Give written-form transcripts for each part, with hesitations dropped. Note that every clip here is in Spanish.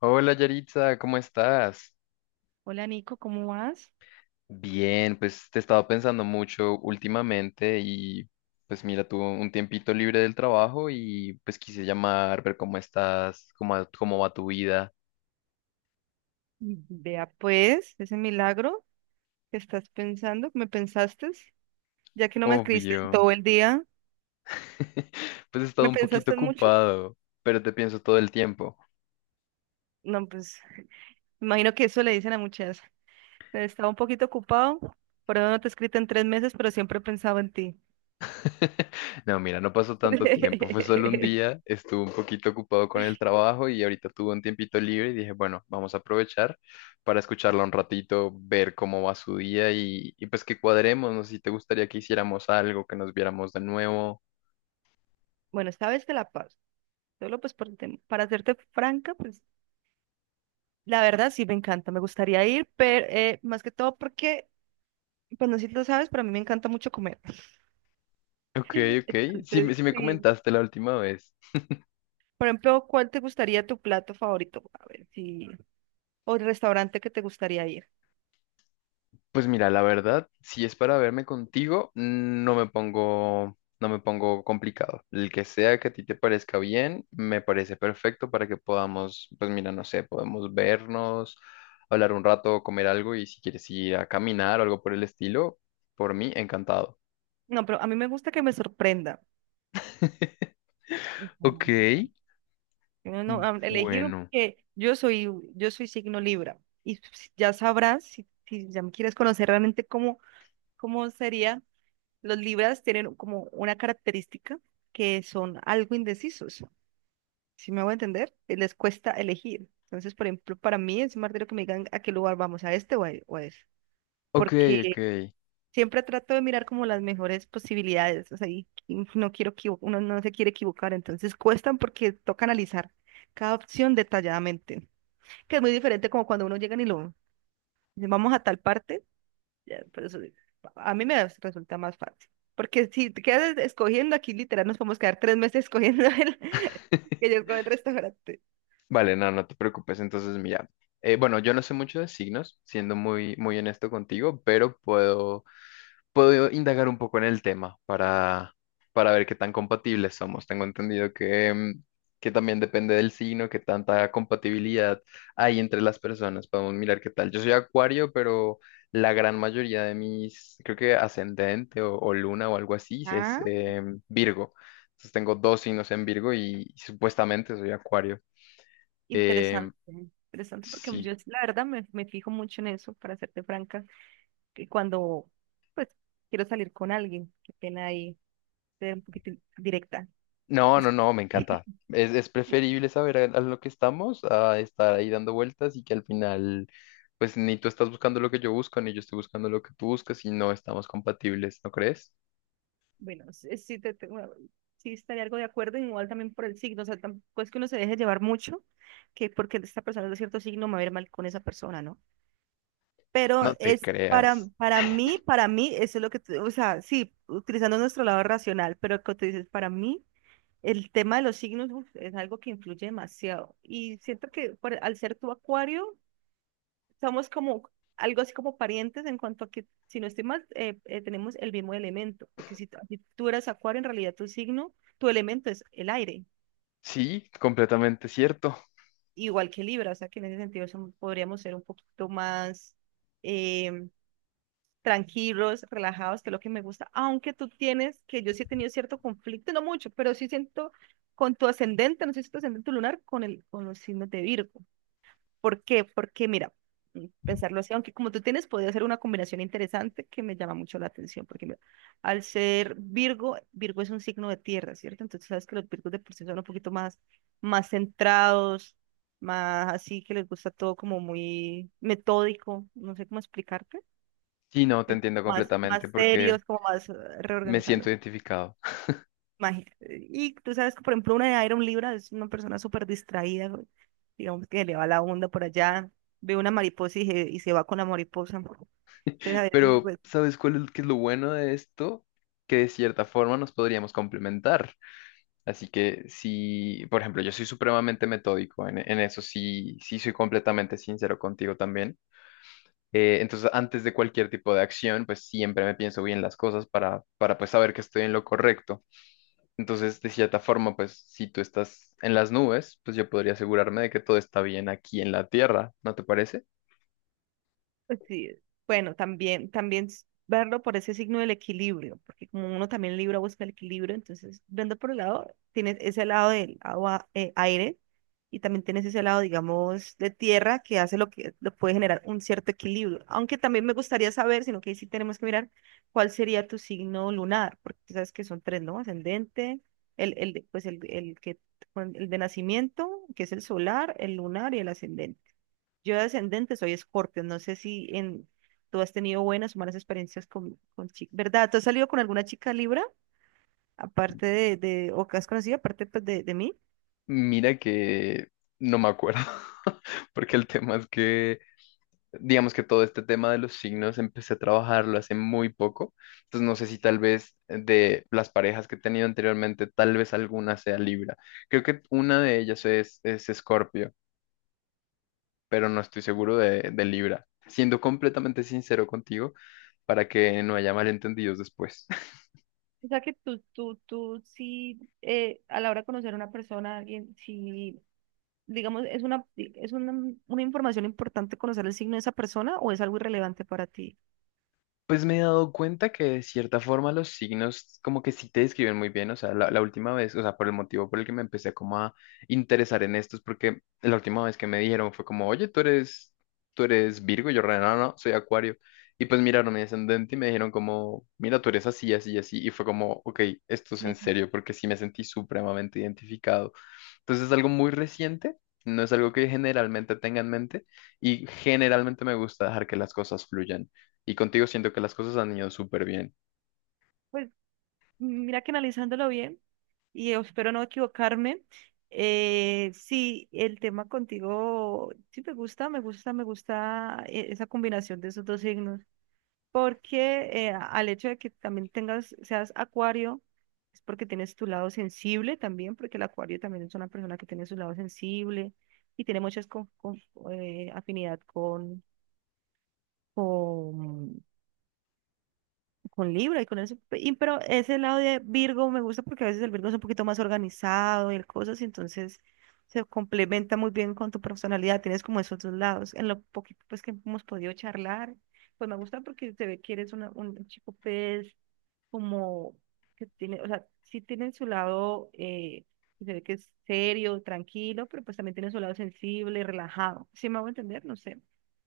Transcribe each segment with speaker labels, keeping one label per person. Speaker 1: Hola Yaritza, ¿cómo estás?
Speaker 2: Hola Nico, ¿cómo vas?
Speaker 1: Bien, pues te he estado pensando mucho últimamente y pues mira, tuve un tiempito libre del trabajo y pues quise llamar, ver cómo estás, cómo, cómo va tu vida.
Speaker 2: Vea pues, ese milagro que estás pensando, ¿me pensaste? Ya que no me escribiste en
Speaker 1: Obvio.
Speaker 2: todo el día,
Speaker 1: Pues he estado
Speaker 2: ¿me
Speaker 1: un poquito
Speaker 2: pensaste mucho?
Speaker 1: ocupado, pero te pienso todo el tiempo.
Speaker 2: No, pues, me imagino que eso le dicen a muchas. Estaba un poquito ocupado, por eso no te he escrito en 3 meses, pero siempre he pensado en ti.
Speaker 1: No, mira, no pasó tanto tiempo, fue solo un día, estuve un poquito ocupado con el trabajo y ahorita tuve un tiempito libre y dije, bueno, vamos a aprovechar para escucharla un ratito, ver cómo va su día y pues que cuadremos, no sé si te gustaría que hiciéramos algo, que nos viéramos de nuevo.
Speaker 2: Bueno, esta vez te la paso. Solo pues por para hacerte franca, pues la verdad sí me encanta, me gustaría ir, pero más que todo porque, pues no sé si lo sabes, pero a mí me encanta mucho comer.
Speaker 1: Ok, ok, sí,
Speaker 2: Entonces,
Speaker 1: sí me
Speaker 2: sí.
Speaker 1: comentaste la última vez.
Speaker 2: Por ejemplo, ¿cuál te gustaría tu plato favorito? A ver, si... o el restaurante que te gustaría ir.
Speaker 1: Pues mira, la verdad, si es para verme contigo, no me pongo complicado. El que sea que a ti te parezca bien, me parece perfecto para que podamos, pues mira, no sé, podemos vernos, hablar un rato, comer algo y si quieres ir a caminar o algo por el estilo, por mí, encantado.
Speaker 2: No, pero a mí me gusta que me sorprenda.
Speaker 1: Ok,
Speaker 2: Ujú. No, no, elegir
Speaker 1: bueno.
Speaker 2: porque yo soy signo Libra y ya sabrás si ya me quieres conocer realmente cómo sería. Los Libras tienen como una característica que son algo indecisos. Si me voy a entender, les cuesta elegir. Entonces, por ejemplo, para mí es un martirio que me digan a qué lugar vamos, a este o a ese.
Speaker 1: Ok,
Speaker 2: Porque
Speaker 1: ok.
Speaker 2: siempre trato de mirar como las mejores posibilidades, o sea, y no quiero uno no se quiere equivocar, entonces cuestan porque toca analizar cada opción detalladamente, que es muy diferente como cuando uno llega y lo dice, vamos a tal parte, ya, pero a mí me resulta más fácil. Porque si te quedas escogiendo aquí, literal, nos podemos quedar 3 meses escogiendo el, que yo escojo el restaurante.
Speaker 1: Vale, no, no te preocupes. Entonces, mira, bueno, yo no sé mucho de signos, siendo muy, muy honesto contigo, pero puedo indagar un poco en el tema para ver qué tan compatibles somos. Tengo entendido que, que también depende del signo, qué tanta compatibilidad hay entre las personas. Podemos mirar qué tal. Yo soy Acuario, pero la gran mayoría de mis, creo que ascendente o luna o algo así, es Virgo. Entonces tengo dos signos en Virgo y supuestamente soy Acuario. Em,
Speaker 2: Interesante, interesante, porque yo
Speaker 1: sí.
Speaker 2: la verdad me fijo mucho en eso, para serte franca, que cuando pues quiero salir con alguien, qué pena ahí ser un poquito directa.
Speaker 1: No, no,
Speaker 2: Disculpe.
Speaker 1: no, me encanta. Es preferible saber a lo que estamos a estar ahí dando vueltas y que al final, pues ni tú estás buscando lo que yo busco, ni yo estoy buscando lo que tú buscas y no estamos compatibles, ¿no crees?
Speaker 2: Bueno, sí, sí, bueno, sí estaría algo de acuerdo, igual también por el signo, o sea, tampoco es que uno se deje llevar mucho, que porque esta persona es de cierto signo me va a ir mal con esa persona, ¿no? Pero
Speaker 1: No te
Speaker 2: es para,
Speaker 1: creas.
Speaker 2: para mí, para mí, eso es lo que, o sea, sí, utilizando nuestro lado racional, pero como tú dices, para mí. El tema de los signos uf, es algo que influye demasiado. Y siento que al ser tu acuario, somos como algo así como parientes en cuanto a que, si no estoy mal, tenemos el mismo elemento. Porque si tú eres acuario, en realidad tu signo, tu elemento es el aire,
Speaker 1: Sí, completamente cierto.
Speaker 2: igual que Libra. O sea que en ese sentido podríamos ser un poquito más em, tranquilos, relajados, que es lo que me gusta. Aunque tú tienes, que yo sí he tenido cierto conflicto, no mucho, pero sí siento con tu ascendente, no sé si tu ascendente lunar, con los signos de Virgo. ¿Por qué? Porque mira, pensarlo así, aunque como tú tienes, podría ser una combinación interesante que me llama mucho la atención, porque mira, al ser Virgo, Virgo es un signo de tierra, ¿cierto? Entonces sabes que los Virgos de por sí son un poquito más centrados, más así que les gusta todo como muy metódico, no sé cómo explicarte
Speaker 1: Sí, no, te
Speaker 2: es
Speaker 1: entiendo
Speaker 2: más,
Speaker 1: completamente
Speaker 2: más
Speaker 1: porque
Speaker 2: serios, como más
Speaker 1: me siento
Speaker 2: reorganizados.
Speaker 1: identificado.
Speaker 2: Y tú sabes que, por ejemplo, una de Iron Libra es una persona súper distraída, güey. Digamos que le va la onda por allá, ve una mariposa y se va con la mariposa. Entonces, a veces,
Speaker 1: Pero,
Speaker 2: pues,
Speaker 1: ¿sabes cuál es, qué es lo bueno de esto? Que de cierta forma nos podríamos complementar. Así que sí, por ejemplo, yo soy supremamente metódico, en eso sí, sí soy completamente sincero contigo también. Entonces, antes de cualquier tipo de acción, pues siempre me pienso bien las cosas para pues saber que estoy en lo correcto. Entonces, de cierta forma, pues si tú estás en las nubes, pues yo podría asegurarme de que todo está bien aquí en la tierra, ¿no te parece?
Speaker 2: Pues sí, bueno, también verlo por ese signo del equilibrio, porque como uno también Libra busca el equilibrio, entonces, viendo por el lado, tienes ese lado del agua, aire, y también tienes ese lado, digamos, de tierra que hace lo que lo puede generar un cierto equilibrio. Aunque también me gustaría saber, sino que ahí sí tenemos que mirar cuál sería tu signo lunar, porque tú sabes que son tres, ¿no? Ascendente, pues el que, el de nacimiento, que es el solar, el lunar y el ascendente. Yo de ascendente soy Escorpio, no sé si tú has tenido buenas o malas experiencias con, chicas, ¿verdad? ¿Tú has salido con alguna chica Libra, aparte de o que has conocido, aparte pues, de mí?
Speaker 1: Mira que no me acuerdo, porque el tema es que... digamos que todo este tema de los signos empecé a trabajarlo hace muy poco, entonces no sé si tal vez de las parejas que he tenido anteriormente, tal vez alguna sea Libra. Creo que una de ellas es Escorpio, pero no estoy seguro de Libra. Siendo completamente sincero contigo, para que no haya malentendidos después.
Speaker 2: O sea que tú sí, a la hora de conocer a una persona, a alguien, si, digamos, una información importante conocer el signo de esa persona o es algo irrelevante para ti.
Speaker 1: Pues me he dado cuenta que de cierta forma los signos como que sí te describen muy bien, o sea, la última vez, o sea, por el motivo por el que me empecé como a interesar en estos, porque la última vez que me dijeron fue como, oye, tú eres Virgo, y yo, re, no, no, soy Acuario, y pues miraron mi ascendente y me dijeron como, mira, tú eres así, así, así, y fue como, ok, esto es en
Speaker 2: Ujú.
Speaker 1: serio, porque sí me sentí supremamente identificado. Entonces es algo muy reciente, no es algo que generalmente tenga en mente y generalmente me gusta dejar que las cosas fluyan. Y contigo siento que las cosas han ido súper bien.
Speaker 2: Pues mira que analizándolo bien. Y yo espero no equivocarme. Sí, el tema contigo, sí me gusta, me gusta, me gusta esa combinación de esos dos signos, porque al hecho de que también seas acuario, es porque tienes tu lado sensible también, porque el acuario también es una persona que tiene su lado sensible y tiene muchas afinidad con con Libra y con ese, pero ese lado de Virgo me gusta porque a veces el Virgo es un poquito más organizado y el cosas, y entonces se complementa muy bien con tu personalidad, tienes como esos dos lados. En lo poquito pues que hemos podido charlar, pues me gusta porque se ve que eres un chico pues como que tiene, o sea, sí tiene su lado, se ve que es serio, tranquilo, pero pues también tiene su lado sensible, relajado. ¿Sí me hago entender? No sé.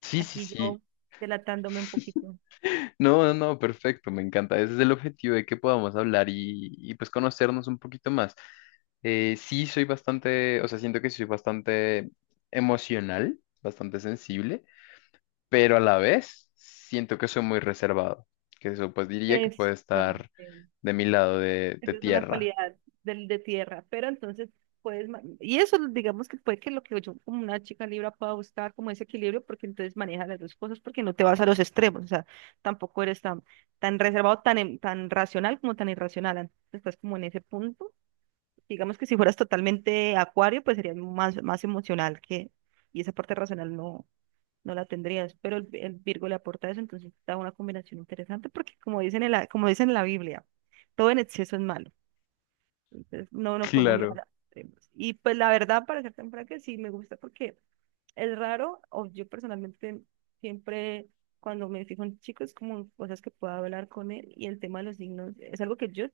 Speaker 1: Sí, sí,
Speaker 2: Aquí
Speaker 1: sí.
Speaker 2: yo delatándome un poquito.
Speaker 1: No, no, no, perfecto, me encanta. Ese es el objetivo de que podamos hablar y pues conocernos un poquito más. Sí, soy bastante, o sea, siento que soy bastante emocional, bastante sensible, pero a la vez siento que soy muy reservado, que eso pues diría que
Speaker 2: Eso.
Speaker 1: puede estar de mi lado de
Speaker 2: Esa es una
Speaker 1: tierra.
Speaker 2: cualidad del de tierra, pero entonces puedes, y eso digamos que puede que lo que yo como una chica libra pueda buscar como ese equilibrio, porque entonces maneja las dos cosas, porque no te vas a los extremos, o sea, tampoco eres tan reservado, tan racional como tan irracional, entonces estás como en ese punto, digamos que si fueras totalmente acuario, pues serías más emocional que, y esa parte racional no, no la tendrías, pero el Virgo le aporta eso, entonces da una combinación interesante, porque como dicen como dicen en la Biblia, todo en exceso es malo. Entonces no nos podemos ir a
Speaker 1: Claro.
Speaker 2: las extremos. Y pues la verdad, para ser tan franca, sí me gusta porque es raro, o yo personalmente siempre cuando me fijo en chicos, como en cosas que pueda hablar con él, y el tema de los signos es algo que yo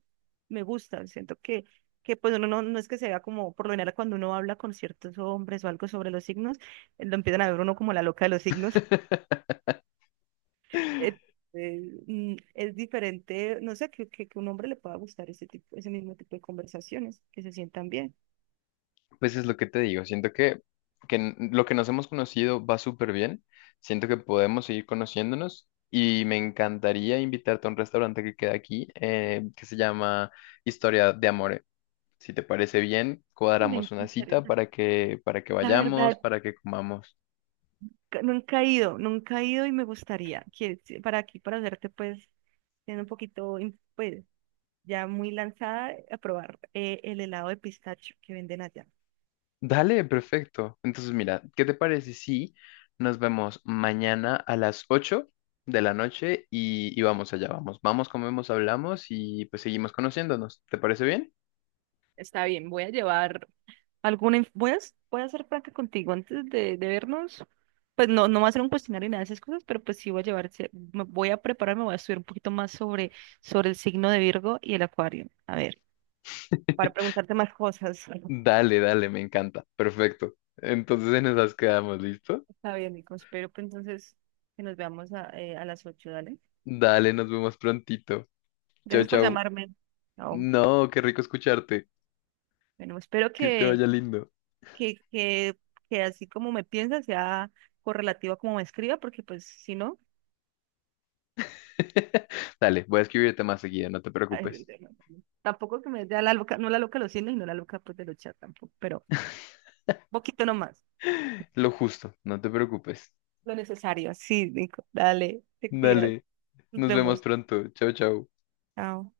Speaker 2: me gusta, siento que, pues uno no es que se vea como, por lo general cuando uno habla con ciertos hombres o algo sobre los signos, lo empiezan a ver uno como la loca de los signos, Eh, eh, es diferente, no sé, que un hombre le pueda gustar ese mismo tipo de conversaciones, que se sientan bien.
Speaker 1: Pues es lo que te digo, siento que, lo que nos hemos conocido va súper bien, siento que podemos seguir conociéndonos y me encantaría invitarte a un restaurante que queda aquí que se llama Historia de Amore. Si te parece bien,
Speaker 2: Me
Speaker 1: cuadramos una
Speaker 2: encantaría.
Speaker 1: cita para que
Speaker 2: La
Speaker 1: vayamos,
Speaker 2: verdad,
Speaker 1: para que comamos.
Speaker 2: nunca he ido, nunca he ido y me gustaría que para aquí, para hacerte pues, siendo un poquito, pues, ya muy lanzada, a probar el helado de pistacho que venden allá.
Speaker 1: Dale, perfecto. Entonces, mira, ¿qué te parece si nos vemos mañana a las 8 de la noche y vamos allá, vamos, comemos, hablamos y pues seguimos conociéndonos? ¿Te parece bien?
Speaker 2: Está bien, voy a llevar, ¿Alguna, inf- voy a, s- voy a ser franca contigo antes de vernos? Pues no, no va a ser un cuestionario ni nada de esas cosas, pero pues sí voy a llevar, me voy a prepararme, voy a estudiar un poquito más sobre, el signo de Virgo y el Acuario. A ver, para preguntarte más cosas.
Speaker 1: Dale, dale, me encanta. Perfecto. Entonces en esas quedamos, ¿listo?
Speaker 2: Está bien, Nico. Espero que entonces que nos veamos a las 8, ¿dale?
Speaker 1: Dale, nos vemos prontito. Chau,
Speaker 2: Gracias por
Speaker 1: chau.
Speaker 2: llamarme. Chao.
Speaker 1: No, qué rico escucharte.
Speaker 2: Bueno, espero
Speaker 1: Que te vaya lindo.
Speaker 2: que, que, que así como me piensa sea correlativo a como me escriba, porque pues si no,
Speaker 1: Dale, voy a escribirte más seguido, no te
Speaker 2: ay,
Speaker 1: preocupes.
Speaker 2: tampoco que me dé a la loca, no la loca de los cines y no la loca pues de los chats tampoco, pero poquito nomás,
Speaker 1: Lo justo, no te preocupes.
Speaker 2: lo necesario. Sí, Nico. Dale, te cuidas.
Speaker 1: Dale,
Speaker 2: Nos
Speaker 1: nos vemos
Speaker 2: vemos.
Speaker 1: pronto. Chau, chau.
Speaker 2: Chao.